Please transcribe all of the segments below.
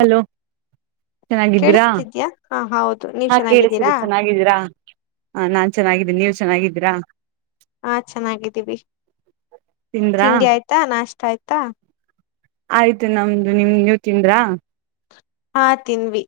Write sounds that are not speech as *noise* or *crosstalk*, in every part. Hello ಚೆನ್ನಾಗಿದ್ದೀರಾ ಕೇಳಿಸತಿದ್ಯಾ ಹಾ ಹೌದು ನೀವ್ ಹಾ ಚೆನ್ನಾಗಿದ್ದೀರಾ ಕೇಳಿಸ್ತಿದೆ ಚೆನ್ನಾಗಿದ್ದೀರಾ ಹ ನಾನ್ ಚೆನ್ನಾಗಿದ್ದೇನಿ ನೀವ್ ಚೆನ್ನಾಗಿದ್ದೀರಾ ಹಾ ಚೆನ್ನಾಗಿದ್ದೀವಿ ತಿಂದ್ರಾ ತಿಂಡಿ ಆಯ್ತಾ ನಾಷ್ಟ ಆಯ್ತಾ ಆಯ್ತು ನಮ್ದು ನಿಮ್ ನೀವು ತಿಂದ್ರಾ ಹಾ ತಿನ್ವಿ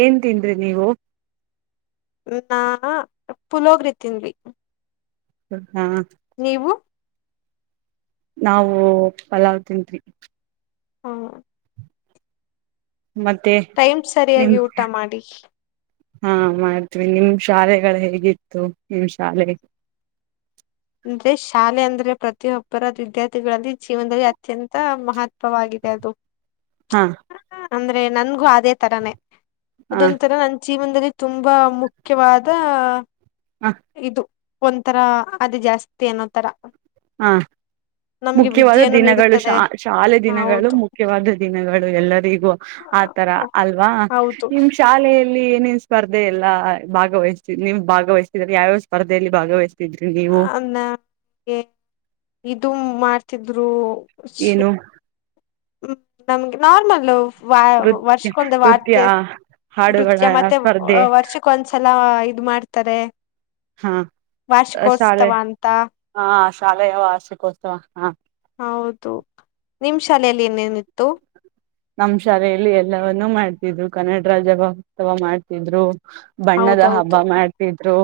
ಏನ್ ತಿಂದ್ರಿ ನೀವು ನಾ ಪುಲೋಗ್ರಿ ತಿನ್ವಿ ಹಾ ನೀವು ನಾವು ಪಲಾವ್ ತಿನ್ದ್ವಿ ಹ್ಮ ಮತ್ತೆ ಟೈಮ್ ನಿಮ ಸರಿಯಾಗಿ ಊಟ ಮಾಡಿ ಹಾ ಮಾಡ್ತವಿ ನಿಮ್ ಶಾಲೆಗಳು ಹೇಗಿತ್ತು ನಿಮ್ ಶಾಲೆ ಅಂದ್ರೆ ಶಾಲೆ ಅಂದ್ರೆ ಪ್ರತಿಯೊಬ್ಬರ ವಿದ್ಯಾರ್ಥಿಗಳಲ್ಲಿ ಜೀವನದಲ್ಲಿ ಅತ್ಯಂತ ಮ ಮಹತ್ವವಾಗಿದೆ ಅದು ಹಾ ಅಂದ್ರೆ ನನ್ಗೂ ಅದೇ ತರಾನೇ ಹಾ ಅದೊಂದು ತರ ನನ್ ಜೀವನದಲ್ಲಿ ತುಂಬಾ ಮುಖ್ಯವಾದ ಹ ಇದು ಒಂಥರ ಅದು ಜಾಸ್ತಿ ಅಏನ್ನೋ ತರ ಹಾ ನಮ್ಗೆ ಮುಖ್ಯವಾದ ವಿದ್ಯೆಯನ್ನು ದಿನಗಳು ಶಾ ನೀಡುತ್ತದೆ ಶಾಲೆ ದಿನಗಳು ಹೌದು ಮುಖ್ಯವಾದ ದಿನಗಳು ಎಲ್ಲರಿಗೂ ಆತರ ಅಲ್ವಾ ಹೌದು ನಿಮ ಶಾಲೆ ನಿನ್ ಸ್ಪರ್ಧೆ ಎಲ್ಲಾ ಭಾಗವಹಿಸ್ತ ನೀ್ ಭಾಗವಹ್ತಿದ್ರ ಯಾವ್ಯಾವ ಸ್ಪರ್ಧೆಯಲ್ಲಿ ಭಾಗವಹಿಸ್ತ ನಂಗೆ ಇದದು ಮಾಡ್ತಿದ್ರು ಏನು ಹ್ಮ ನಮ್ಗೆ ನಾರ್ಮಲ್ ವ ನೃತ್ಯ ವರ್ಷಕ್ಕೊಂದು ನೃತ್ಯ ವಾರ್ತೆ ಹಾಡುಗಳ ನೃತ್ಯ ಮತ್ತೆ ಸ್ಪರ್ಧೆ ವರ್ಷಕ್ಕ ಒಂದ್ಸಲ ಇದ ಮಾಡ್ತಾರೆ ಹಾ ಶಾಲೆ ವಾರ್ಷಿಕೋತ್ಸವ ಅಂತ ಹಾ ಶಾಲೆಯ ವಾರ್ಷಿಕೋತ್ಸವ ಹಾ ಹೌದು ನಿಮ ಶಾಲೆಯಲ್ಲಿ ಏನೇನಿತ್ತು ನಮ್ಮ್ ಶಾಲೆಯಲ್ಲಿ ಎಲ್ಲವವನ್ನುೂ ಮಾಡ್ತಿದ್ರು ಕನ್ನಡ ರಾಜ್ಯ ಮಹೋತ್ಸವ ಮಾಡ್ತಿದ್ರು ಬಣ್ಣದ ಹೌದೌದು ಹಬ್ಬ ಮಾಡ್ತಿದ್ರು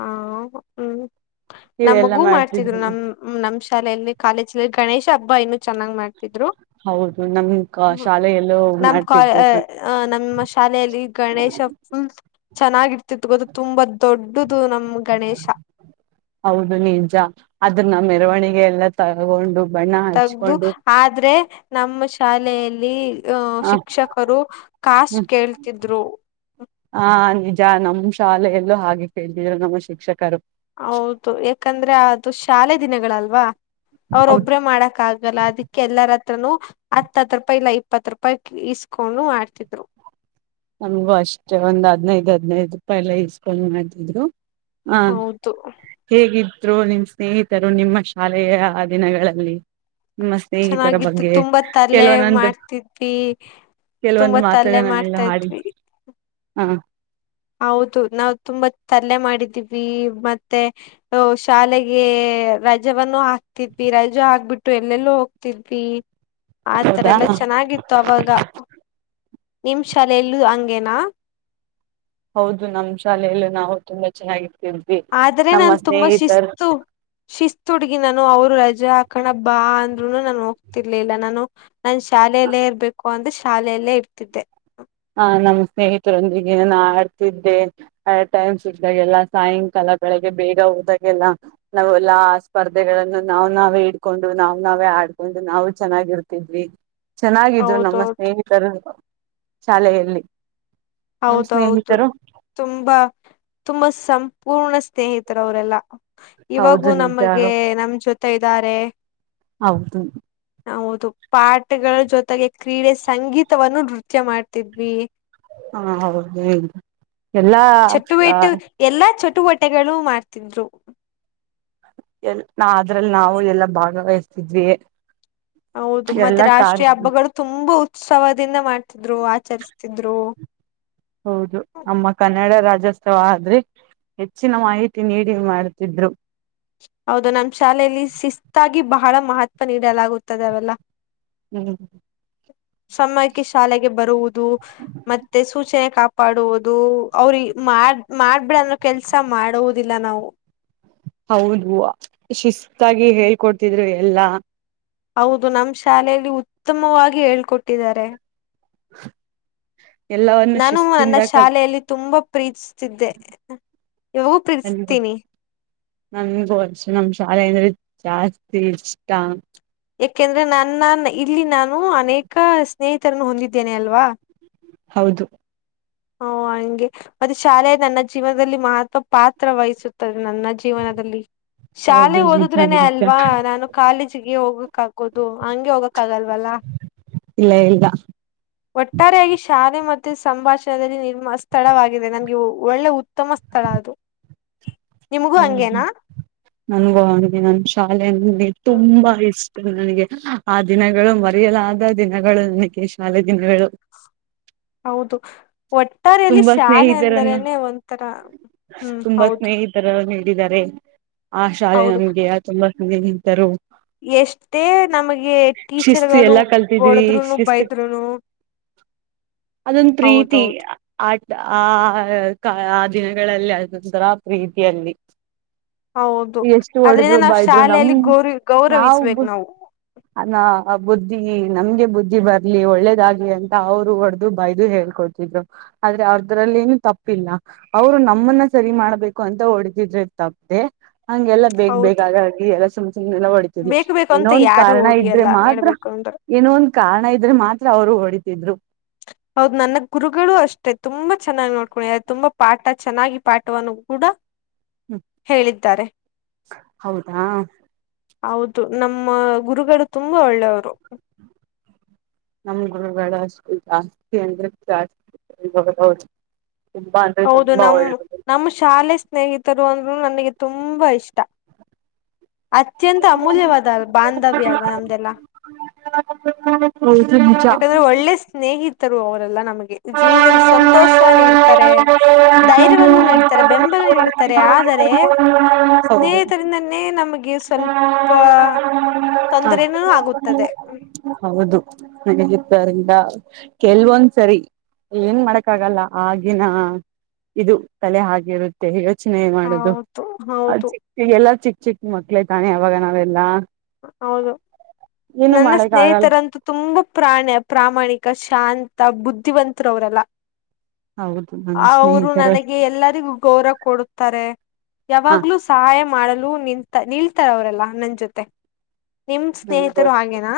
ಹಾ ಹ್ಮ್ ನಮ್ಮಗೂ ಮಾಡ್ತಿದ್ರು ನಮ ನಮ್ ಶಾಲೆಯಲ್ಲಿ ಕಾಲೇಜ್ಲ್ಲಿ ಗಣೇಶ ಹಬ್ಬ ಇನ್ನುೂ ಚೆನ್ನಾಗ್ ಮಾಡ್ತಿದ್ರು ಹೌದು ನಮ್ ಕ- ್ಮ ಶಾಲೆಯಲ್ಲೂ ನಮ್ ಕ ಮಾಡ್ತಿದ್ರು ಕಣ್ ನಮ್ಮ ಶಾಲೆಯಲ್ಲಿ ಗಣೇಶ ಹ ಚೆನ್ನಾಗಿರ್ತಿತ್ತು ಗೊತ್ತ ತುಂಬಾ ದೊಡ್ಡ ಹೌದು ನಿಜ ಅದ್ರನ್ನ ಮೆರವಣಿಗೆ ಎಲ್ಲ ತಗೊಂಡು ಬಣ್ಣ ತಗ್ದದು ಹಚ್ಕೊಂಡು ಆದ್ರೆ ನಮ್ಮ ಶಾಲೆಯಲ್ಲಿ ಅಹ ಆ ಶಿಕ್ಷಕರು ಕಾಸ್ಟ್ ಹ್ಮ್ ಕೇಳ್ತಿದ್ರು ನಮ್ಮ್ ಶಾಲೆಯಲ್ಲೂ ಹಾಗೆ ಕೇಳ್ತಿದರು ನಮ್ಮ ಶಿಕ್ಷಕರು ಹೌದು ಯಾಕಂದ್ರೆ ಅದು ಶಾಲೆ ದಿನಗಳಲ್ವಾ ಹೌದು ಅವ್ರೊಬ್ರೇ ಮಾಡಕ್ ಆಗಲ್ಲ ಅದಕ್ಕೆ ಎಲ್ಲರತ್ರ ಹತ್ತತ್ ರೂಪಾಯಿ ಇಲ್ಲ ಇಪ್ಪತ್ತು ರೂಪಾಯಿ ಇಸ್ಕೊಂಡು ಮಾಡ್ತಿದ್ರು ನಮಗೂ ಅಷ್ಟೇ ಒಂದ್ ಹದ್ೈದು್ ಹದ್ನೈದು್ ರೂಪಾಯಿ ಎಲ್ಲಾ ಇಸ್ಕೊಂಡ ಮಾಡ್ತಿದ್ರು ಹಾ ಹೌದು ಹೇಗಿದ್ದ ರು ನಿಮ್ಮ್ ಸ್ನೇಹಿತರು ನಿಮ್ಮ ಶಾಲೆಯ ದಿನಗಳಲ್ಲಿ ನಿಮ್ಮ ಸ್ನೇಹಿತರ ಚೆನ್ನಾಗಿತ್ತು ಬಗ್ಗೆ ತುಂಬಾ ತರ್ಲೆ ಕೆಲವ ನಂದು ಮಾಡ್ತಿದ್ವಿ ಕೆಲವೊಂದು ತುಂಬಾ ತರ್ಲೆ ಮಾತುಗಳನ್ನ ಎಲ್ಲ ಮಾಡ್ತಾ ಹಾಡಿ ಇದ್ವಿ ಹಾ ಲ್ಲ ಮಾಡಿದ್ವಿ ಮತ್ತೆ ಶಾಲೆಗೆ ರಜೆವನ್ನು ಹಾಕ್ತಿದ್ವಿ ರ ರಜ ಆಗ್ಬಿಟ್ಟು ಎಲ್ಲೆಲ್ಲ ಹೋಗ್ತಿದ್ವಿ ಆತರೆ ಹೌದಾ ಎಲ್ಲ ಚೆನ್ನಾಗಿತ್ತು ಅವಾಗ ನಿಮ್ ಶಾಲೆ ಎಲ್ಲೂ ಹಂಗೇನಾ ಹೌದು ನಮ್ಮ್ ಶಾಲೆಯಲ್ಲೂ ನಾವು ತುಂಬಾ ಚೆನ್ನಾಗಿ ಆದ್ರೆ ನಾು ತುಂಬಾ ಶಿಸ್ತು ಶಿಸ್ತು ಹಗಿ ನಾನು ಅವ್ರು ರಜೆ ಹಾಕೊಂಡಬ್ಬಾ ಅಂದ್ರುನು ನಾನು ಹೋಗ್ತಿರ್ಲಿಲ್ಲ ನಾನು ನಾ ಶಾಲೆಯಲ್ಲೇ ಇರ್ಬೇಕು ಅಂದ್ರೆ ಶಾಲೆಯಲ್ಲೇ ಇರ್ತಿದ್ದೆ ಹ ನಮ್ಮ್ ಸ್ನೇಹಿತರೊಂದಿಗೆಾನ ಆಡ್ತಿದ್ದೆ ಆ ಟೈಮ್ ಸಟ್ಟ್ದಾಗ ಎಲ್ಲ ಸಾಯಂಕಾಲ ಿಗೆ ಬೇಗ ಹೋದಾಗೆಲ್ಲ ನಾವವುೆಲ್ಲಾ ಆ ಸ್ಪರ್ಧೆಗಳನ್ನು ನಾವ್ ನಾವೇ ಇಡ್ಕೊಂಡು ನಾವ್ ನಾವೇ ಆಡ್ಕೊಂಡು ನಾವು ಚೆನ್ನಾಗಿರ್ತಿದ್ವಿ ಚೆನ್ನಾಗಿದ್ರು ನಮ್ಮ ಹೌದೌದು ಸ್ನೇಹಿತರು ಶಾಲೆಯಲ್ಲಿ ನಿಮ್ ಹೌದೌದು ಸ್ನೇಹಿತರು ತುಂಬಾ ತುಂಬಾ ಸಂ ಪೂರ್ಣ ಸ್ನೇಹಿತರ ಅವರೆಲ್ಲ ಹೌದು ಇವಾಗೂ ನಮಗೆ ನಿಜಾರು ನಮ ಜೊತೆ ಇದ್ದಾರೆ ಹೌದು ಹೌದು ಪಾಠಗಳ ಜೊತೆಗೆ ಕ್ರೀಡೆ ಸಂಗೀತವನ್ನು ನೃತ್ಯ ಮಾಡ್ತಿದ್ವಿ. ಹಾ ಹೌದು ಎಲ್ಲಾ ಟ್ಟ *unintelligible* ಬಟ್ಟೆಗಳು ಮಾಡ್ತಿದ್ರು. ಎಲ್ ನಾ ಅದ್ರಲ್ಲಿ ನಾವು ಎಲ್ಲಾ ಭಾಗವಹಿಸ್ತಿದ್ವಿ. ತು ಮತ್ತ ಎಲ್ಲಾ ರಾಷ್ಟ್ರೀಯ ಕಾರ್ಯ ಹಬ್ಬಗಳು ತುಂಬಾ ಉತ್ಸವದಿಂದ ಮಾಡ್ತಿದ್ರು ಆಚರಿಸ್ತಿದ್ರು. ಹೌದು ನಮ್ಮ ಕನ್ನಡ ರಾಜ್ಯ ಜೋತ್ಸವ ಆದ್ರೆ ಹೆಚ್ಚಿನ ಮಾಹಿತಿ ನೀಡಿ ಮಾಡ್ತಿದ್ರು. ಹೌದು ನಮ್ಮ ಶಾಲೆಯಲ್ಲಿ ಶಿಸ್ತಾಗಿ ಬಹಳ ಮಹತ್ವ ನೀಡಲಾಗುತ್ತದೆ ಅವೆಲ್ಲ. ಹ್ಮ್ ಸಮಯಕ್ಕೆ ಶಾಲೆಗೆ ಬರುವುದು ಮತ್ತೆ ಸೂಚನೆ ಕಾಪಾಡುವುದು ಅವ್ರೀಗ ಮಾಡ ಮಾಡ್ಬಿಡ ಅಂದ್ರ ಕೆಲ್ಸ ಮಾಡುವುದಿಲ್ಲ ನಾವು. ಹೌದು ಶಿಸ್ತಾಗಿ ಹೇಳ್ಕೊಡ್ತಿದ್ರು ಎಲ್ಲಾ. ಹೌದು ನಮ್ಮ ಶಾಲೆಯಲ್ಲಿ ಉತ್ತಮವಾಗಿ ಹೇಳ್ಕೊಟ್ಟಿದ್ದಾರೆ. ಎಲ್ಲವನ್ನು ನಾನು ನನ್ನ ಶಿಸ್ತಿಂದ ಕಲ್ ಶಾಲೆಯಲ್ಲಿ ತುಂಬಾ ಪ್ರೀತಿಸ್ತಿದ್ದೆ ಇವಾಗೂ ಪಿರಸ್ತೀನಿ. ನಮಗೂ ಅಷೆ ನಮ್ ಶಾಲೆ ಅಂದ್ರೆ ಜಾಸ್ತಿ ಇಷ್ಟ. ಯಾಕೆಂದ್ರೆ ನನ್ನ ಇಲ್ಲಿ ನಾನು ಅನೇಕ ಸ್ನೇಹಿತರನ್ನು ಹೊಂದಿದ್ದೇನೆ ಅಲ್ವಾ. ಹೌದು ಹು ಹಂಗೆ ಮತ್ತೆ ಶಾಲೆ ನನ್ನ ಜೀವನದಲ್ಲಿ ಮಹತ್ವ ಪಾತ್ರ ವಹಿಸುತ್ತದೆ. ನನ್ನ ಜೀವನದಲ್ಲಿ ಹೌದು ಶಾಲೆ ನಿಜ ಓದದ್ರೇನೆ ನಿಜ ಅಲ್ವಾ ನಾನು ಕಾಲೇಜಿಗೆ ಹೋಗಕ್ ಆಗೋದು ಹಂಗೆ ಹೋಗಕ್ ಆಗಲ್ವಲ್ಲ. ಇಲ್ಲ ಇಲ್ಲ. ಒಟ್ಟಾರೆಯಾಗಿ ಶಾಲೆ ಮತ್ತು ಸಂಭಾಷ *unintelligible* ನಿರ್ಮಾ ಸ್ಥಳವಾಗಿದೆ ನನ್ಗೆ ಒಳ್ಳೆ ಉತ್ತಮ ಸ್ಥಳ ಅದು ನಿಮಗೂ ಹೌದು ಹಂಗೇನಾ. ನನ್ಗೂ ಹಾಗೆ ನನ್ ಶಾಲೆೆ ಅಂದ್ರೆ ಹ್ಮ ತುಂಬಾ ಇಷ್ಟ ನನಗೆ. ಆ ದಿನಗಳು ಮರೆಯಲಾದ ದಿನಗಳು ನನಗೆ ಶಾಲೆ ದಿನಗಳು. ಹೌದು ಒಟ್ಟಾರೆಯಲ್ಲಿ ತುಂಬಾ ಶಾಲೆ ಸ್ನೇಹಿತರನ್ನು ಅಂದ್ರೇನೆ ಒಂಥರ ಹ್ಮ್ ಹೌದು. ನೀದ್ದಾರೆ ಆ ಶಾಲೆ ಹೌದು ನಮ್ಗೆ ತುಂಬಾ *unintelligible* ಚಂದೆ ನಿಂತರು ಎಷ್ಟೇ ನಮಗೆ ಶಿಸ್ತು ಟೀಚರ್ಗಳು ಎಲ್ಲಾ ಹೊಡದ್ರುನು ಬೈದ್ರುನು. ಅದೊಂದ ಪ್ರೀತಿ. ಹೌದೌದು ಆಟ ಆ ಕ ಆ ದಿನಗಳಲ್ಲಿ ಆದೊಂತರಾ ಪ್ರೀತಿ ಅಲ್ಲಿ. ಹೌದು ಎಷ್ಟು ಅದ್ರಿಂದ ಹೊಡದ್ರು ನಾವ್ ಬೈದ್ರು ನಮ್ ಶಾಲೆಯಲ್ಲಿ ಗೌರಿ ನಾವ ಗೌರವಿಸ್ಬೇಕ್ ನಾವು ಅನಾ ಆ ಬುದ್ಧಿ ನಮ್ಗೆ ಬುದ್ಧಿ ಬರ್ಲಿ ಒಳ್ಳೇದಾಗ್ಲಿ ಅಂತ ಅವ್ರು ಹೊಡದು ಬಯ್ದು ಹೇಳ್ಕೊಡತಿದ್ರು. ಆದ್ರೆ ಅವದ್ರಲ್ಲೇನು ತಪ್ಪಿಲ್ಲ ಅವರು ನಮ್ಮನ್ನ ಸರಿ ಮಾಡ್ಬೇಕು ಅಂತ ಹೊಡೆತಿದ್ರೆ ತಪ್ಪೆ ಹಂಗೆಲ್ಲ ಬೇಗ್ ಬೇಗ ಹೌದು ಆಗಾಗಿ ಎಲ್ಲ ಸುಮ್ ಸುಮ್ಮ್ನೆಲ್ಲ ಹೊಡಿತಿದ ಬೇಕು ಬೇಕು ಏನೋ ಅಂತ ಒಂದ ಯಾರು ಕಾರಣ ಇದ್ರೆ ಹೊಡಿಯಲ್ಲ ಮಾತ್ರ. ಹೇಳ್ಬೇಕು ಅಂದ್ರೆ ಏನೋ ಒಂದ್ ಕಾರಣ ಇದ್ರೆ ಮಾತ್ರ ಅವರು ಹೊಡಿತಿದ್ರು. ಹೌದು ನನ್ನ ಗುರುಗಳು ಅಷ್ಟೇ ತುಂಬಾ ಚೆನ್ನಾಗಿ ನೋಡ್ಕೊಂಡಿ *unintelligible* ತುಂಬಾ ಪಾಠ ಚೆನ್ನಾಗಿ ಪಾಠವನ್ನು ಕೂಡ. ಹ್ಮ್ ಹೇಳಿದ್ದಾರೆ ಹೌದಾ ಹೌದು ನಮ್ಮ ಗುರುಗಳು ತುಂಬಾ ಒಳ್ಳೆಯವರು. ನಮ್ ಗುರುಗಳು ಅಷ್ಟು ಜಾಸ್ತಿ ಅಂದ್ರೆ ಜಾಸ್ತಿ *unintelligible* ಇಾಗ ಹೌದು ನಮ ನಮ್ಮ ಶಾಲೆ ಸ್ನೇಹಿತರು ಅಂದ್ರು ನನಗೆ ತುಂಬಾ ಇಷ್ಟ. ಅತ್ಯಂತ ಅಮೂಲ್ಯವಾದ ಅಲ್ ಬಾಂಧವ್ಯ ಅಲ್ವಾ ನಮ್ದೆಲ್ಲ. ಹ ಹ ಹ *unintelligible* ಯಾಕಂದ್ರೆ ಒಳ್ಳೆ ಸ್ನೇಹಿತರು ಅವರೆಲ್ಲಾ ನಮ್ಗೆ ಜೀವನದಲ್ಲಿ ಸಂತೋಷ ನೀಡ್ತಾರೆ. ಧೈರ್ಯವನ್ನು ನೀಡ್ತಾರೆ ಬೆಂಬಲ ನೀಡುತ್ತಾರೆ ಆದರೆ. ಹೌದು ಸ್ನೇಹಿತರಿಂದನೇ ನಮ್ಮ. ನಮಗೆ ಹಾ ಸ್ವಲ್ಪ ತೊಂದರೆನೂ ಆಗುತ್ತದೆ ಹೌದು ಹಗಿರ್ತ್ತರಿಂದ ಕೆಲ್ವೊಂದ್ ಸರಿ ಏನ್ ಮಾಡಕ್ಕಗಲ್ಲ ಆಗಿನ ಇದು ತಲೆ ಹಾಗೆರುತ್ತೆ ರಚ್ನೆ ಮಾಡುದು ಹೌದು ಅದು ಹೌದು ಚಿಕ್ಕ ಚ ಎಲ್ಲ ಚಿಕ್ಕ ಚಿಕ್ಕ ಮಕ್ಳೇ ತಾನೆ ಅವಾಗ ನಾವೆಲ್ಲ ಹೌದು ನನ್ನ ಮಾಡಕ್ ಆಗಲ್ಲ ಸ್ನೇಹಿತರಂತೂ ತುಂಬಾ ಪ್ರಾಣ ಪ್ರಾಮಾಣಿಕ ಶಾಂತ ಬುದ್ಧಿವಂತರವರೆಲ್ಲ ಹೌದು ನನ್ ಅವರು ಸ್ನೇಹಿತರ ನನಗೆ ಎಲ್ಲರಿಗೂ ಗೌರವ ಕೊಡುತ್ತಾರೆ ಹಾ ಯಾವಾಗ್ಲೂ ಸಹಾಯ ಮಾಡಲು ನಿತ ನಿಲ್ತಾರ ಅವರೆಲ್ಲಾ ನನ್ ಜೊತೆ ನಿಮ್ ನ ಬ ಸ್ನೇಹಿತರು ಹಾಗೇನಾ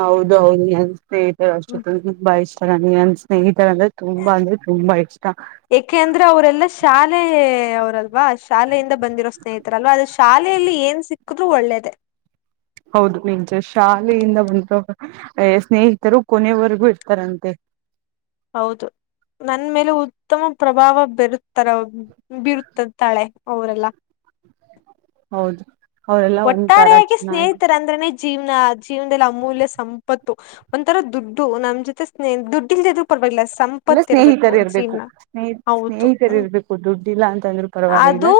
ಹೌದು ಹೌದುನ್ ಸ್ನೇಹಿತರ ಅಷ್ಟೊ ಹ್ಮ್ ಬಾಯತ ಸ್ನೇ ಯಏಕೆ ಅಂದ್ರೆ ಅವರೆಲ್ಲಾ ಶಾಲೆ ಅವರಲ್ವಾ ಶಾಲೆಯಿಂದ ಬಂದಿರೋ ಸ್ನೇಹಿತರಲ್ವಾ ಅದು ಶಾಲೆಯಲ್ಲಿ ಏನ್ ಸಿಕ್ಕಿದ್ರು ಒಳ್ಳೇದ ಹೌದು ನಿಂಚೆ ಶಾಲೆಯಿಂದ ಬಂದು ಸ್ನೇಹಿತರು ಕೊನೆಯವರೆಗೂ ಇರ್ತಾರಂತೆ *inaudible* ಹೌದು ನನ್ ಮೇಲೆ ಉತ್ತಮ ಪ್ರಭಾವ ಬರುತ್ತಾರ ಬಿರುತದೆ ತಾಳೆ ಅವರೆಲ್ಲ ಹೌದು ಅವರೆಲ್ಲ ಒಂತರ ಒಟ್ಟಾರೆಯಾಗಿ ಚೆನ್ನಾಗಿ ಸ್ನೇಹಿತರಂದ್ರನೇ ಜೀವನ ಜೀವನದಲ್ಲಿ ಅಮೂಲ್ಯ ಸಂಪತ್ತು ಒಂಥರ ದುಡ್ಡು ನಮ್ಮ್ ಜೊತೆ ಸ್ನೇಹ ದುಡ್ಡಿಲ್ದು ಪರವಾಗಿಲ್ಲ ಇಲ್ಲ ಸಂಪತ್ತ ಇರ್ಬೇಕು ಸ್ನೇಹಿತರು ಜೀರ್ಣ ಸ್ನೇಹ ಹೌದು ಸ್ನೇಹಿತರು ಹ್ಮ್ ಇರ್ಬೇಕು ದುಡ್ಡಿಲ್ಲ ಅಂತಂದ್ರೂ ಪರವಾಗಿಲ್ಲ ಅದು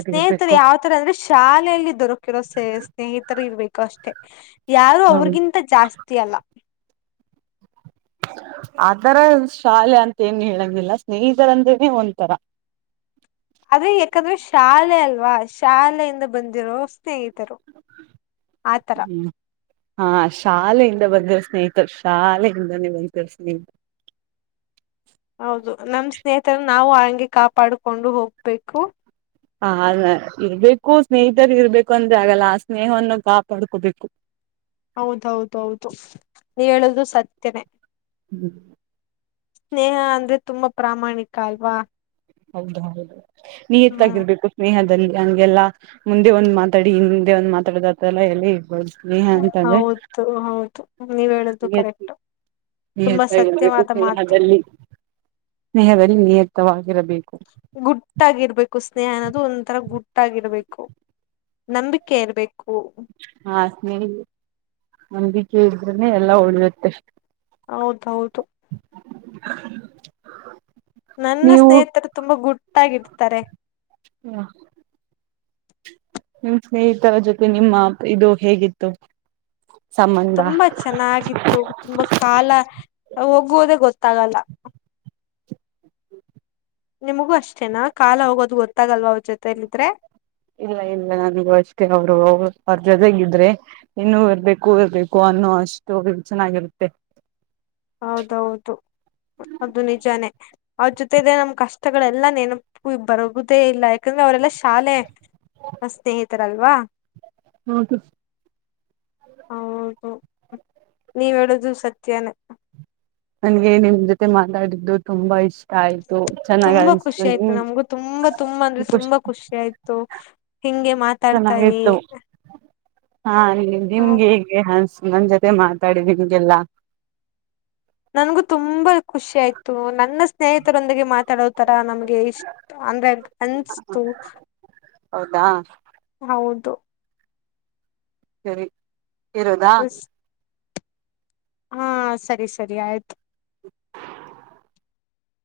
ಸ್ನೇಹಿತರು ಇರ್ಬೇಕು ಯಾವ ತರ ಅಂದ್ರೆ ಶಾಲೆಯಲ್ಲಿ ದೊರಕಿರ ಸ್ನೇಹಿತರು ಇರ್ಬೇಕು ಅಷ್ಟೆ ಯಾರು ಹೌದು ಅವ್ರಗಿಂತ ಜಾಸ್ತಿ ಅಲ್ಲ ಅದರ ಶಾಲೆ ಅಂತ ಏನ್ ಹೇಳಂಗಿಲ್ಲ ಸ್ನೇಹಿತರ ಅಂದೇನೆ ಒಥರ *inaudible* ಅದೇ ಯಾಕಂದ್ರೆ ಶಾಲೆ ಅಲ್ವಾ ಶಾಲೆಯಿಂದ ಬಂದಿರೋ ಸ್ನೇಹಿತರು ಆತರ ಹ್ಮ್ ಹಾ ಶಾಲೆಯಿಂದ ಬಂದರು ಸ್ನೇಹಿತರು ಶಾಲೆಯಿಂದಾನೇ ಬರ್ತರು ಸ್ನೇಹಿತ ಹೌದು ನಮ ಸ್ನೇಹಿತರು ನಾವು ಆ ಹಂಗೆ ಕಾಪಾಡ್ಕೊಂಡು ಹೋಗ್ಬೇಕು ಹ ಇರ್ಬೇಕು ಸ್ನೇಹಿತರು ಇರ್ಬೇಕು ಅಂದ್ರೆ ಆಗಲ್ಲ ಆ ಸ್ನೇಹವನ್ನು ಕಾಪಾಡ್ಕೋಬೇಕು ಹೌದೌದೌದು ನೀ ಹೇಳುದು ಸತ್ಯನೇ ಹ್ಮ್ ಸ್ನೇಹ ಅಂದ್ರೆ ತುಂಬಾ ಪ್ರಾಮಾಣಿಕ ಅಲ್ವಾ ಹೌದ ಹೌದು ನ ಹ್ಮ್ ಎತ್ತಾಗಿರ್ಬೇಕು ಸ್ನೇಹ ಹಂಗೆಲ್ಲ ಮುಂದೆ ಒಂದ್ ಮಾತಾಡಿ ಹಿಂದೆ ಒಂದು ಮಾತಾಡಿದತ್ರಲ್ಲ ಎಲ್ಲ ಇರ್ಬೋದು ಸ್ನೇಹ ಅಂತಂದ್ರೆ ಹೌದು ಹೌದು ನೀವ ಹೇಳ್ದದು ಕರೆಕ್ಟ್ ತುಂಬಾ ಇರಬೇಕು ಸತ್ಯವಾದ ಮಾತು ಸ್ನೇಹದಲ್ಲಿ ಸ್ನೇಹದಲ್ಲಿ ನಿಯತವಾಗಿರಬೇಕು ಗುಟ್ಟಾಗಿರ್ಬೇಕು ಸ್ನೇಹ ಅನ್ನೋದು ಒಂಥರ ಗುಟ್ಟಾಗಿರ್ಬೇಕು ನಂಬಿಕೆ ಇರ್ಬೇಕು ಹಾ ಸ್ನೇಹ ನಂದಿಕ ಇದ್ರನೆ ಎಲ್ಲಾ ಉಳಿಯುತ್ತೆಷ್ಟ ಹೌದೌದು *inaudible* ನನ್ನ ನೀವು ಸ್ನೇಹಿತರು ತುಂಬಾ ಗುಟ್ಟಾಗಿರ್ತಾರೆ. ಹ ನಿಮ್ ಸ್ನೇಹಿತರ ಜೊತೆ ನಿಮ್ಮ ಇದು ಹೇಗಿತ್ತು ಸಂಬಂಧ ತುಂಬಾ ಚೆನ್ನಾಗಿತ್ತು ತುಂಬಾ ಕಾಲ ಹೋಗ ಗೋದೆ ಗೊತ್ತಾಗಲ್ಲ ನಿಮಗೂ ಅಷ್ಟೇನಾ ಕಾಲ ಹೋಗೋದು ಗೊತ್ತಾಗಲ್ವ ಅವ್ರ ಜೊತೆಯಲ್ಲಿದ್ರೆ ಇಲ್ಲ ಇಲ್ಲ ನನಗೂ ಅಷ್ಟೇ ಅವರು ಅವ್ರ ಜೊತೆಗ ಇದ್ರೆ ಇನ್ನುೂ ಇರ್ಬೇಕು ಇರ್ಬೇಕು ಅ ಅಷ್ಟು ಚೆನ್ನಾಗಿರುತ್ತೆ ಹೌದೌದು ಅದು ನಿಜಾನೇ ಅವ್ರ ಜೊತೆ ನಮ್ ಕಷ್ಟಗಳೆಲ್ಲ ನೆನಪು ಬರುದೇ ಇಲ್ಲ ಯಾಕಂದ್ರೆ ಅವರೆಲ್ಲ ಶಾಲೆ ಸ್ನೇಹಿತರಲ್ವಾ. *inaudible* ಹೌದು ನೀವ ಹೇಳುದು ಸತ್ಯನೇ. ನನ್ಗೆ ನಿಮ್ ಜೊತೆ ಮಾತಾಡಿದ್ದು ತುಂಬಾ ಇಷ್ಟ. ಆಯ್ತು ಚೆನ್ನಾಗ್ ತುಂಬಾ ಅನ್ಸ್ತು ಖುಷಿ ಆಯ್ತು ನಿಮ್ ನಮಗು ತುಂಬಾ ತುಂಬಾ ಅಂದ್ರೆ ತುಂಬಾ ಖುಷಿ ಆಯ್ತು ಹಿಂಗೆ. ಮಾತಾಡ್ತಾ ಇರಿ. ಚೆನ್ನಾಗಿತ್ತು ಹಾ ಹ ನಿಮ್ಗೆ ಹೇಗೆ ಹನ್ ನನ್ ಜೊತೆ ಮಾತಾಡಿ ನಿಮ್ಗೆಲ್ಲ. ನನ್ಗೂ ತುಂಬಾ ಖುಷಿ ಆಯ್ತು ನನ್ನ ಸ್ನೇಹಿತರೊಂದಿಗೆ ಮಾತಾಡೋ. ತರ ನಮ್ಗೆ ಇಷ್ಟ ಅಂದ್ರೆ ಅನ್ಸತು. ಹೌದಾ. ಹೌದು. ಸರಿ ಇರೋದ. ಹಾ ಸರಿ ಸರಿ ಆಯ್ತು.